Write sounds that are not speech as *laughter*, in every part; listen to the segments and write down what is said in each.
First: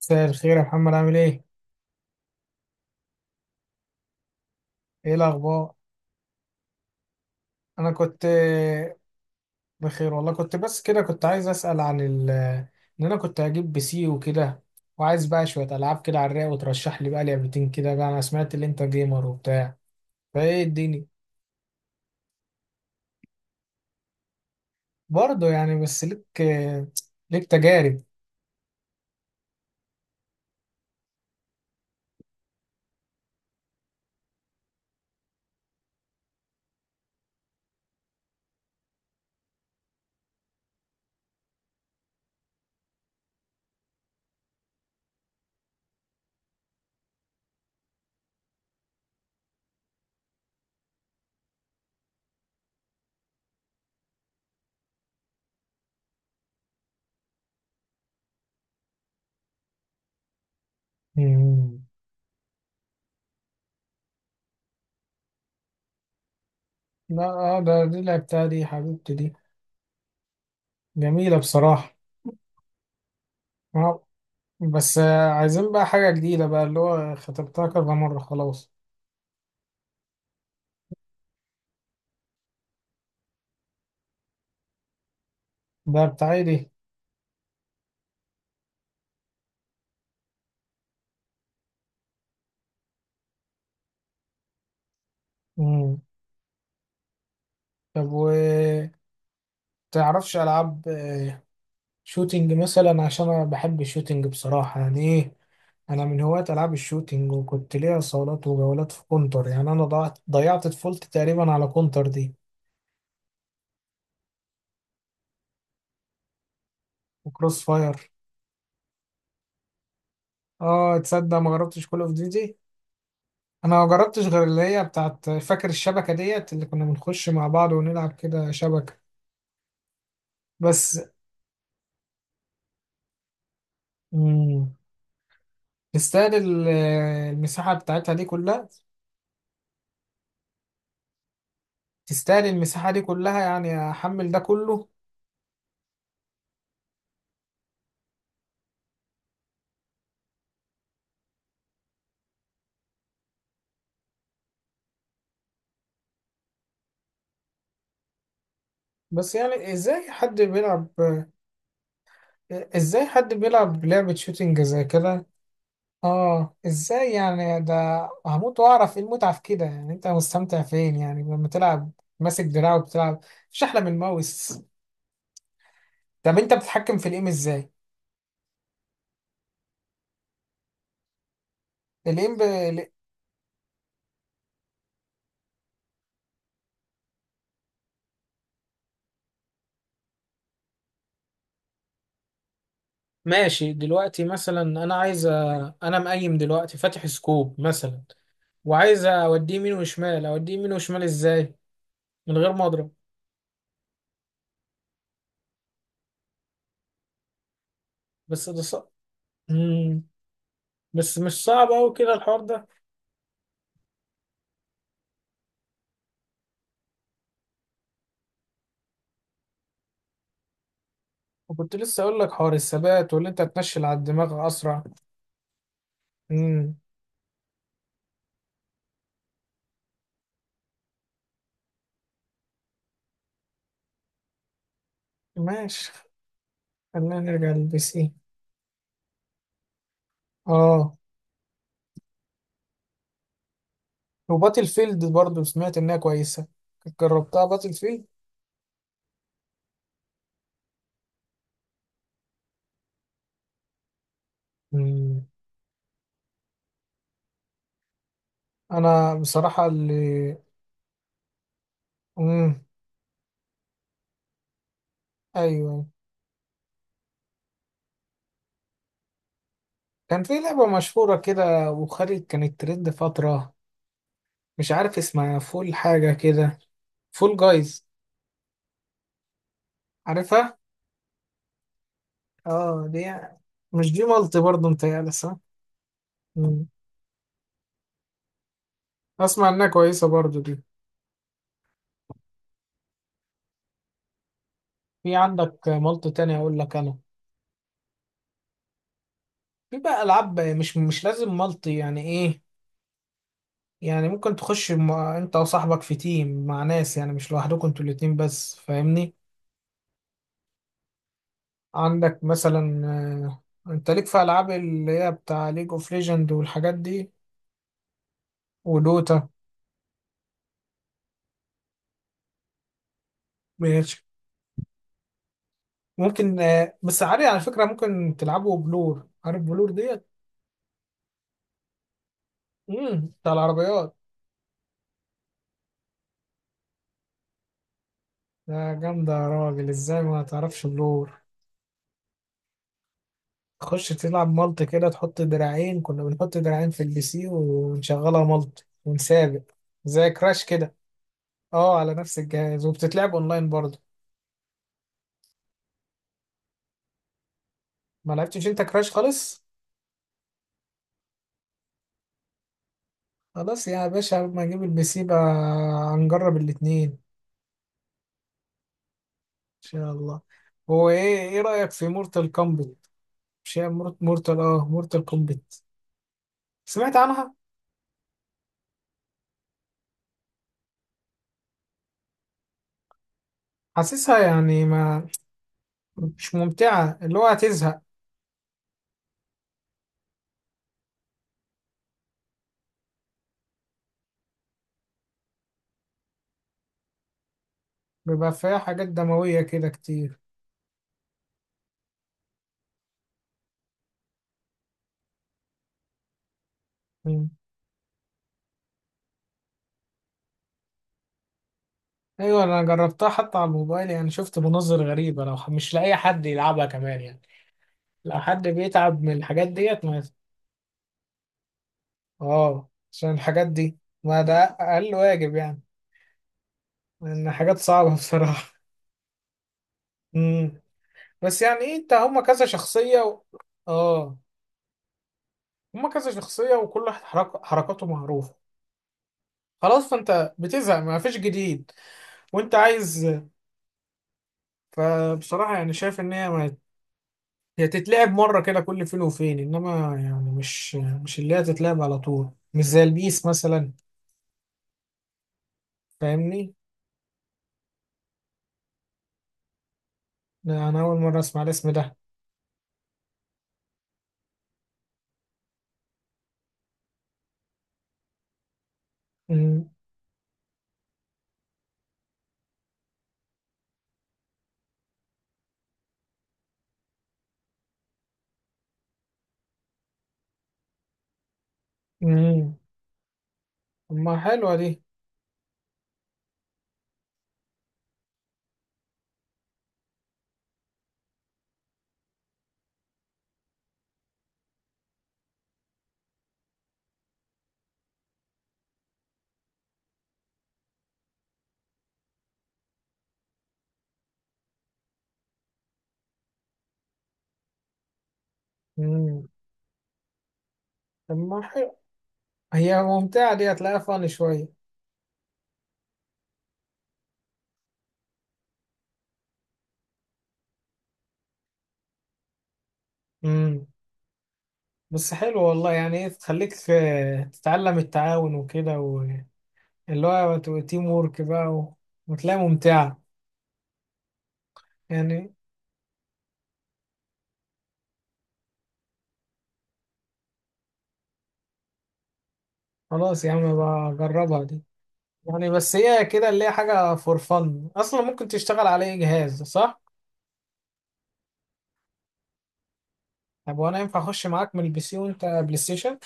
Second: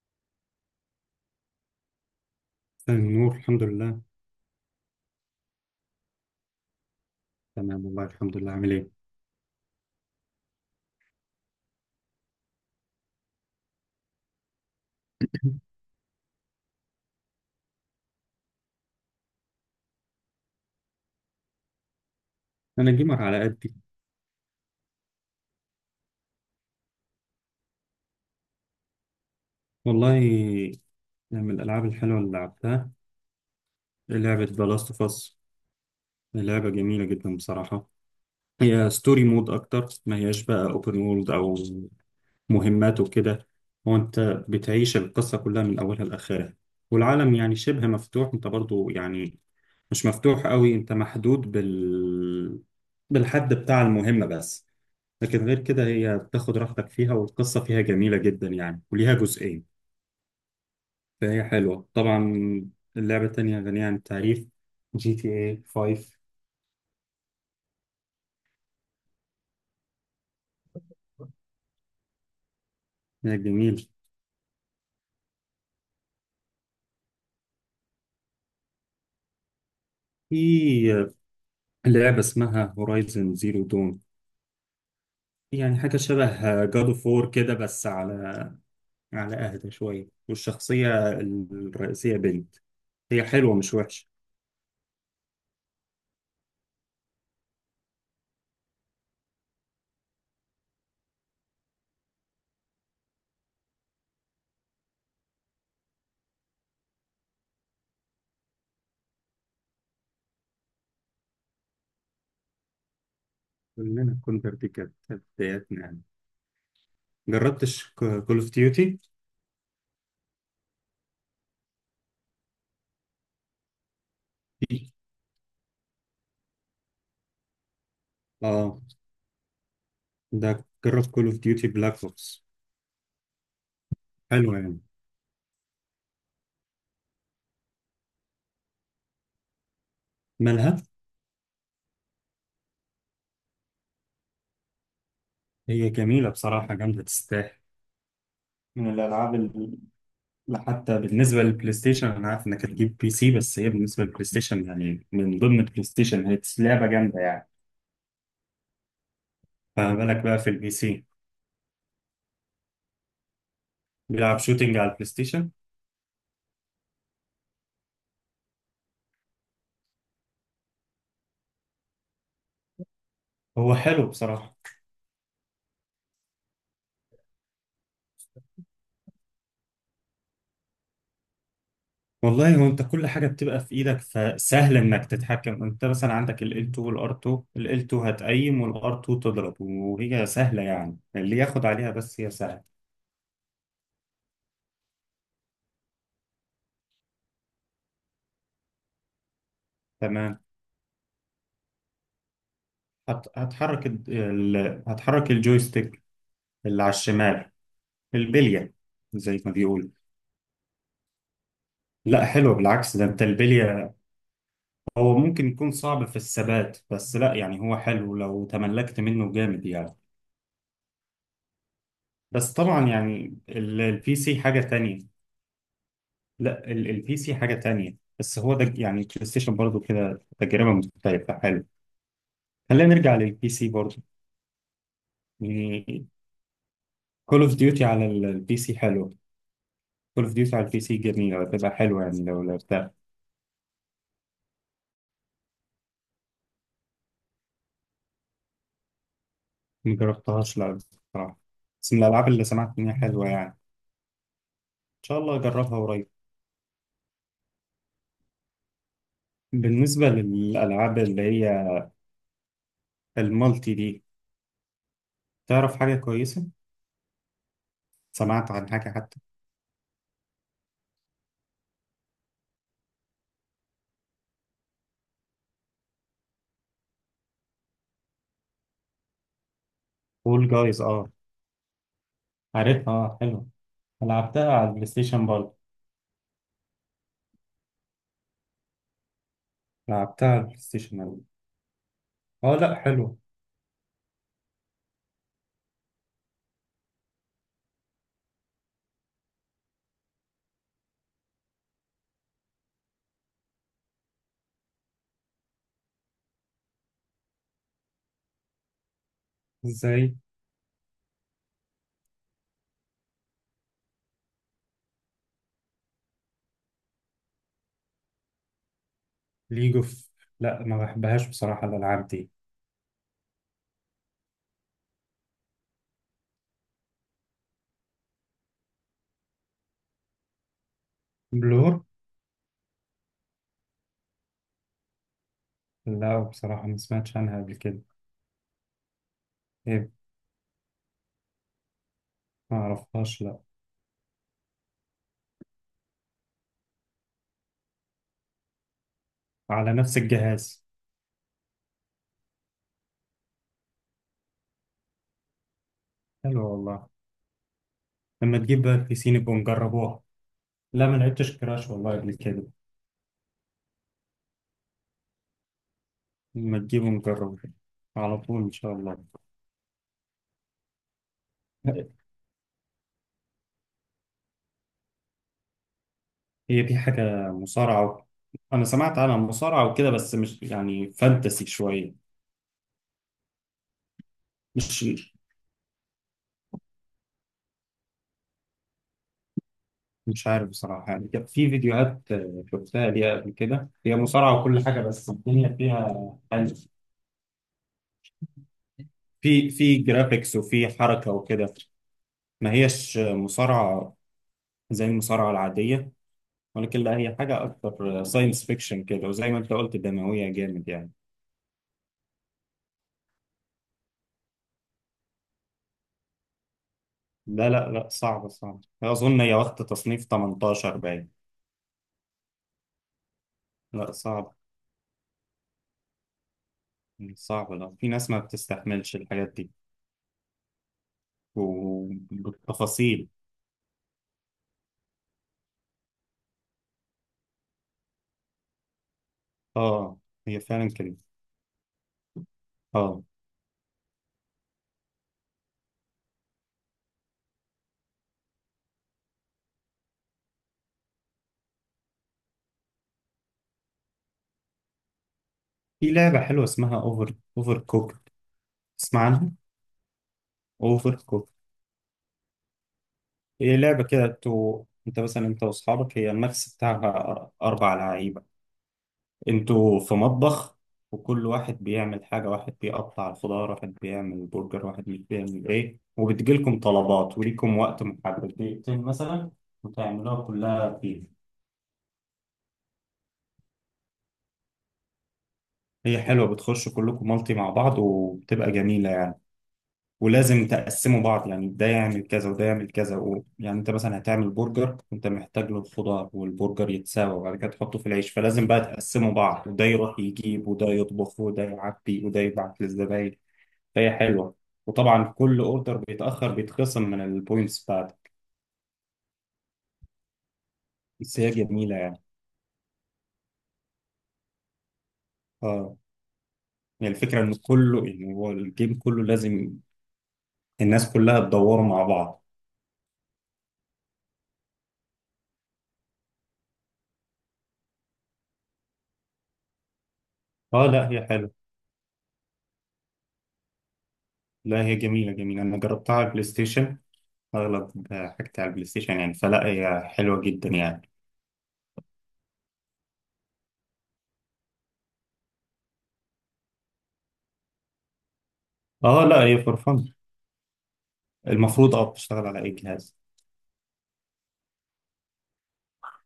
مساء الخير يا محمد، عامل ايه؟ النور، الحمد لله. ايه الأخبار؟ تمام أنا والله، كنت الحمد لله. عامل ايه؟ بخير والله. كنت بس كده كنت عايز أسأل عن ال إن أنا كنت هجيب بي سي وكده، وعايز بقى *laughs* شوية ألعاب كده على الرايق، وترشح لي بقى لعبتين كده بقى. أنا سمعت إن أنت جيمر وبتاع، فايه الدنيا؟ انا جيمر على قدي. برضه يعني. بس ليك ليك تجارب. والله، من الالعاب الحلوه اللي لعبتها لعبه ذا لاست اوف اس، لعبه جميله جدا بصراحه. هي ستوري مود اكتر ما هياش بقى اوبن وورلد او مهمات وكده. هو انت بتعيش القصه كلها من اولها لاخرها، والعالم يعني شبه مفتوح، انت برضو يعني مش مفتوح قوي، انت محدود بالحد بتاع المهمه بس. لكن غير كده هي بتاخد راحتك فيها، والقصة فيها جميلة جدا يعني، وليها جزئين. فهي مم. حلوة طبعا. اللعبة التانية غنية عن التعريف، جي تي اي 5. لا اه ده دي لعبتها، دي حبيبتي دي، جميلة بصراحة. هي جميل. آه، بس عايزين بقى حاجة جديدة بقى، اللي هو خطبتها كذا مرة خلاص. في لعبة اسمها هورايزن زيرو دون، يعني حاجة ده بتاعي دي. شبه جاد اوف وور كده، بس على أهدى شوية، والشخصية الرئيسية بنت، هي حلوة مش وحشة. مم. طب و تعرفش ألعاب شوتينج مثلا؟ عشان أنا بحب الشوتينج بصراحة، يعني إيه، أنا من هواة ألعاب الشوتينج، وكنت ليا صولات وجولات في كونتر. يعني أنا ضيعت طفولتي تقريبا على كونتر دي كلنا كنا، دي كانت بداياتنا يعني. وكروس جربتش فاير. كول اوف ديوتي؟ آه تصدق ما جربتش كول أوف ديوتي. أنا ما جربتش غير اللي هي بتاعت فاكر الشبكة ديت، اللي كنا بنخش مع بعض ونلعب كده اه، شبكة ده بس. جرب كول اوف ديوتي بلاك اوبس. حلوة مم. يعني. تستاهل المساحة بتاعتها دي كلها؟ مالها. تستاهل المساحة دي كلها يعني أحمل ده كله؟ هي جميلة بصراحة، جامدة تستاهل. من الألعاب اللي حتى بالنسبة للبلاي ستيشن، أنا عارف إنك هتجيب بي سي، بس هي بالنسبة للبلاي ستيشن يعني، من ضمن البلاي ستيشن هي لعبة جامدة يعني، بس يعني فما ازاي بالك بقى حد في البي بيلعب، سي. ازاي حد بيلعب لعبة بيلعب شوتينج شوتينج زي على البلاي كده؟ ستيشن. اه ازاي يعني ده؟ هموت واعرف ايه المتعة في كده. يعني انت مستمتع فين يعني لما تلعب ماسك دراع وبتلعب؟ مش هو احلى من حلو بصراحة. الماوس؟ طب انت بتتحكم في الايم ازاي؟ الايم والله، هو انت كل حاجه بتبقى في ايدك، فسهل انك تتحكم. انت مثلا عندك ال L2 وال R2، ال L2 هتقيم وال R2 تضرب، وهي سهله يعني، اللي ياخد عليها، بس هي سهله. ماشي. دلوقتي مثلا انا انا مقيم دلوقتي، فاتح سكوب مثلا، وعايز اوديه يمين وشمال، تمام. اوديه يمين وشمال ازاي من غير ما اضرب؟ هت... هتحرك ال... ال- هتحرك الجويستيك اللي على الشمال، بس ده البلية، صعب. زي ما بيقول. مم. بس مش صعب أوي كده لا الحوار حلو ده. بالعكس، ده انت البلية. هو ممكن يكون صعب في الثبات، بس لا يعني، هو حلو لو تملكت منه جامد يعني. وكنت لسه اقول لك حوار بس طبعا الثبات، واللي يعني انت تنشل على البي سي الدماغ حاجة اسرع. تانية. لا، امم. البي سي حاجة تانية، بس هو ده يعني، البلاي ستيشن برضه كده تجربة مختلفة، حلو. خلينا نرجع للبي سي برضه. ماشي. يعني، خلينا كول نرجع اوف للبي ديوتي على ايه. البي سي حلو. كول اوف ديوتي على البي اه، سي جميلة، هتبقى حلوة يعني لو لعبتها. وباتل فيلد برضو سمعت انها كويسه. جربتها باتل فيلد؟ ما جربتهاش، لا بصراحة، بس من الألعاب اللي سمعت إن هي حلوة يعني، إن شاء امم. الله أجربها قريب. انا بصراحه اللي، بالنسبة للألعاب اللي هي امم، المالتي دي، تعرف ايوه. حاجة كويسة؟ سمعت عن حاجة حتى. كان في لعبه مشهوره كده وخارج كانت ترند فتره، مش عارف اسمها، فول حاجه كده، فول جايز، فول عارفها؟ جايز، أه اه عارفها، دي أه يعني، حلوة. مش دي مالتي لعبتها على برضو البلاي متهيألي ستيشن صح؟ برضه. امم. اسمع انها كويسه لعبتها على برضو البلاي دي. ستيشن أوي. أه لأ حلوة. في عندك مالتي تاني اقول لك انا. في بقى العاب مش لازم مالتي، يعني ايه، يعني ممكن تخش مع انت وصاحبك في تيم مع ناس، يعني مش لوحدكم انتوا الاتنين بس، فاهمني؟ إزاي. عندك مثلا انت ليك في العاب اللي هي بتاع ليج اوف ليجند والحاجات دي، ودوتا. ليج أوف، لأ ما بحبهاش بصراحة الألعاب دي. ماشي. ممكن بس عادي على فكرة، ممكن تلعبوا بلور، عارف بلور ديت؟ بلور، امم، بتاع العربيات. لأ بصراحة ما سمعتش عنها قبل كده. ده جامدة يا راجل، إيه، ازاي ما تعرفش بلور؟ ما أعرفهاش لأ. تخش تلعب مالت كده، تحط دراعين، كنا بنحط دراعين في البي سي ونشغلها مالت ونسابق، على نفس زي كراش الجهاز. كده. اه، على نفس الجهاز وبتتلعب اونلاين برضه. حلو والله. ما لما لعبتش انت تجيب بقى كراش البي سي نبقوا خالص؟ نجربوها. لا ما لعبتش كراش والله قبل كده. خلاص يا باشا، لما اجيب البي سي بقى هنجرب لما الاتنين تجيبوا ان نجربه على طول، إن شاء الله. شاء الله. هو ايه، ايه رأيك في مورتال كومبت؟ مش هي مورت، مورتال، اه مورتال كومبت. هي دي سمعت حاجة عنها. مصارعة. أنا سمعت عنها مصارعة وكده، بس مش يعني فانتسي شوية. حاسسها يعني مش ما، مش ممتعة، اللي هو هتزهق. مش عارف بصراحة يعني، كان في فيديوهات شفتها ليها قبل كده، هي مصارعة وكل حاجة، بس الدنيا فيها يعني، بيبقى فيها حاجات دموية كده في كتير. جرافيكس وفي حركة وكده. ما هيش مصارعة زي المصارعة العادية، ولكن لا، هي حاجة أكتر ساينس فيكشن كده، وزي ما أنت قلت دموية جامد يعني. ايوه انا جربتها حتى على الموبايل، يعني شفت مناظر غريبه. لو مش لاقي حد يلعبها كمان يعني. لا لا لا، لو صعب حد صعب. بيتعب من أظن هي الحاجات واخدة ديت ما، تصنيف 18 باين. اه عشان الحاجات دي، لا ما ده صعب. اقل واجب يعني، لان صعب. حاجات لا، في صعبه *laughs* ناس ما بصراحه. بتستحملش الحاجات دي. امم. بس يعني إيه، انت هما كذا شخصيه وبالتفاصيل. و... اه، هما كذا شخصيه، وكل واحد حرك... حركاته معروفه، خلاص اه. فانت هي فعلا بتزهق، كده. ما فيش جديد وانت اه، عايز. فبصراحه يعني شايف ان هي ما، هي تتلعب مرة كده كل فين وفين، إنما يعني مش اللي هي تتلعب على طول، مش زي البيس مثلا، في لعبة حلوة فاهمني؟ اسمها اوفر كوك، تسمع عنها؟ لا، أنا اوفر أول مرة كوك، أسمع الاسم ده. هي لعبة كده تو، انت مثلا انت واصحابك، هي الماكس بتاعها اربع لعيبة. مم. انتوا في مطبخ، وكل واحد بيعمل حاجة، واحد بيقطع الخضار، واحد بيعمل برجر، واحد مش بيعمل ايه، وبتجيلكم طلبات وليكم وقت محدد دقيقتين مثلا، وتعملوها كلها فيه. مم. طب ما حلوة دي. هي حلوة، بتخشوا كلكم مالتي مع بعض، وبتبقى جميلة يعني. ولازم تقسموا بعض، يعني ده يعمل كذا وده يعمل كذا و... يعني انت مثلا هتعمل برجر، انت محتاج له الخضار والبرجر يتساوى، وبعد كده تحطه في العيش، فلازم بقى تقسموا بعض، وده يروح يجيب وده يطبخ وده يعبي وده يبعت للزباين. فهي حلوه. وطبعا كل اوردر بيتاخر بيتخصم من البوينتس بتاعته. مم. طب بس هي ما حلوة، جميله يعني. هي ممتعة دي، هتلاقيها فن شوية. اه، يعني الفكره ان كله، يعني هو الجيم كله لازم الناس كلها تدور مع بعض. مم. بس حلو والله، يعني إيه تخليك تتعلم التعاون وكده، واللي هو اه تيم لا، هي وورك حلوه. بقى وتلاقيها ممتعة لا، هي جميله يعني. جميله، انا جربتها على البلاي ستيشن. اغلب حاجتي على البلاي ستيشن يعني، فلا هي حلوه جدا يعني. خلاص يا عم بجربها دي، يعني بس هي كده اللي هي حاجة فور فن أصلا، ممكن تشتغل على أي اه لا، جهاز هي فور صح؟ فن، المفروض بتشتغل على اي جهاز. طب وأنا ينفع أخش معاك من البي سي وأنت بلاي ستيشن؟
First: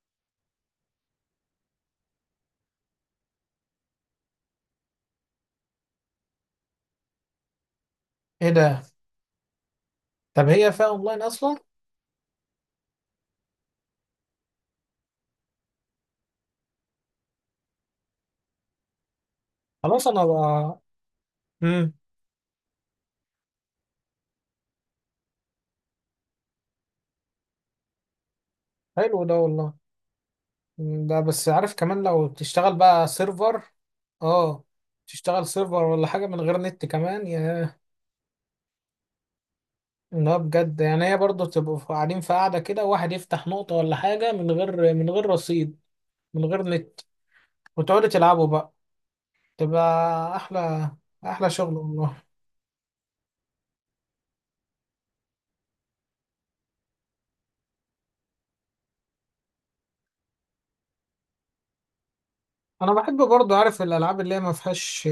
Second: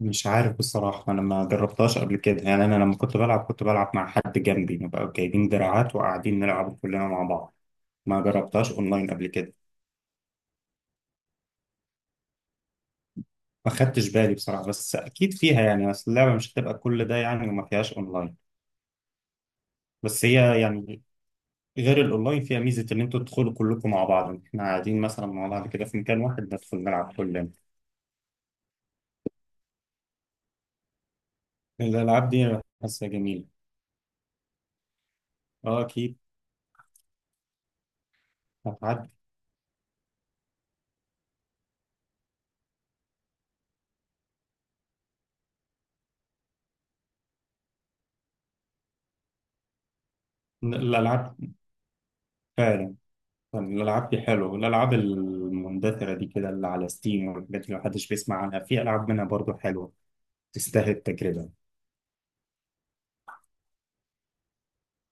مش عارف بصراحة، أنا ما جربتهاش قبل كده يعني، أنا لما كنت بلعب مع حد جنبي، نبقى جايبين دراعات وقاعدين نلعب كلنا مع بعض. ما إيه جربتهاش ده؟ اونلاين قبل كده. طب هي فيها أونلاين أصلا؟ ما خدتش بالي بصراحه، بس اكيد فيها يعني، اصل اللعبه مش هتبقى كل ده يعني وما فيهاش اونلاين. خلاص أنا بس هي بقى. يعني، مم. غير الاونلاين فيها ميزه، ان انتوا تدخلوا كلكم مع بعض، احنا قاعدين مثلا مع بعض كده في مكان واحد، ندخل نلعب كلنا. حلو ده والله. مم، ده بس عارف كمان لو الالعاب دي تشتغل بقى حاسها جميله. سيرفر. أه، تشتغل اه سيرفر ولا اكيد، حاجة من غير نت كمان يا، هتعدي. لا بجد يعني، هي برضه تبقوا قاعدين في قاعدة كده، واحد يفتح نقطة ولا حاجة من غير، رصيد، من غير نت، وتقعدوا تلعبوا بقى، تبقى أحلى، الالعاب احلى شغل والله. فعلا. يعني الالعاب دي حلوه، الالعاب المندثره دي كده اللي على ستيم والحاجات اللي محدش بيسمع عنها، في العاب منها برضو حلوه، تستاهل التجربه. انا بحب برضه عارف الالعاب اللي هي ما فيهاش،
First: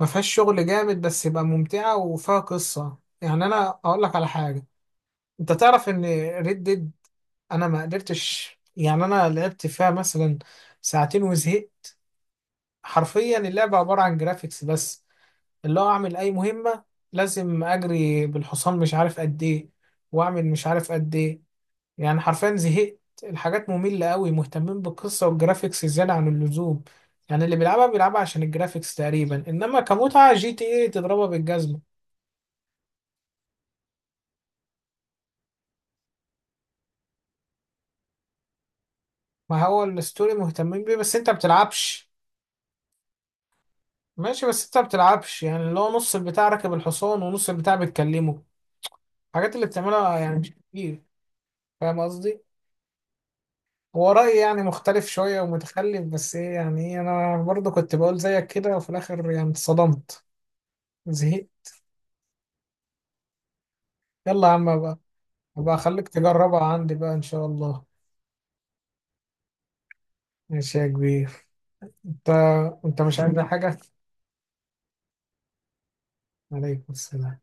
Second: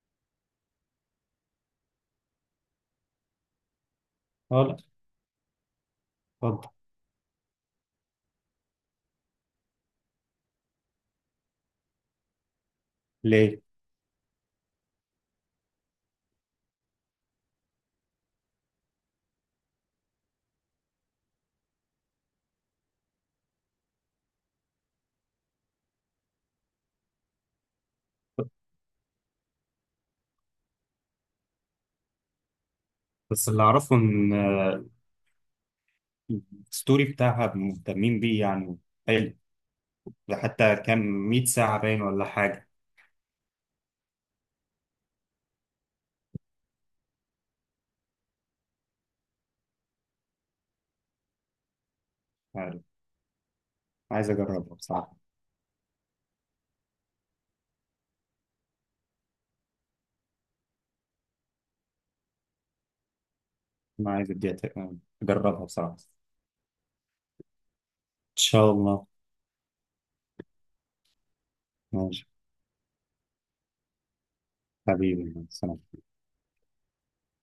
ما فيهاش شغل جامد بس يبقى ممتعه وفيها قصه. يعني انا اقول لك على اه حاجه، لا، انت تعرف ان ريد اتفضل. ديد، انا ما قدرتش، يعني انا لعبت فيها مثلا ساعتين وزهقت. حرفيا ليه. اللعبه عباره عن جرافيكس بس، اللي هو اعمل اي مهمه لازم اجري بالحصان مش عارف قد ايه، واعمل مش عارف قد ايه. يعني حرفيا زهقت، الحاجات مملة قوي، مهتمين بالقصة والجرافيكس زيادة عن اللزوم، يعني اللي بيلعبها بيلعبها عشان الجرافيكس تقريبا، انما كمتعة جي تي ايه تضربها بالجزمة. بس اللي أعرفه إن الستوري بتاعها مهتمين بيه يعني، حلو. ما هو الستوري ده حتى مهتمين بيه كام بس انت 100 ساعة باين بتلعبش. ولا حاجة. ماشي بس انت بتلعبش، يعني اللي هو نص البتاع راكب الحصان ونص البتاع بتكلمه، الحاجات اللي بتعملها يعني مش كتير، فاهم قصدي؟ عارف. هو عايز رأيي يعني أجربها مختلف بصراحة. شوية ومتخلف، بس ايه يعني ايه، انا برضه كنت بقول زيك كده وفي الاخر يعني اتصدمت، زهقت. أنا عايز يلا يا أديها عم بقى، أجربها أبقى بصراحة، إن أخليك تجربها عندي بقى إن شاء الله. شاء الله. ماشي يا كبير. ماشي. أنت، أنت مش عايز حاجة؟ حبيبي، سلام. عليكم السلام.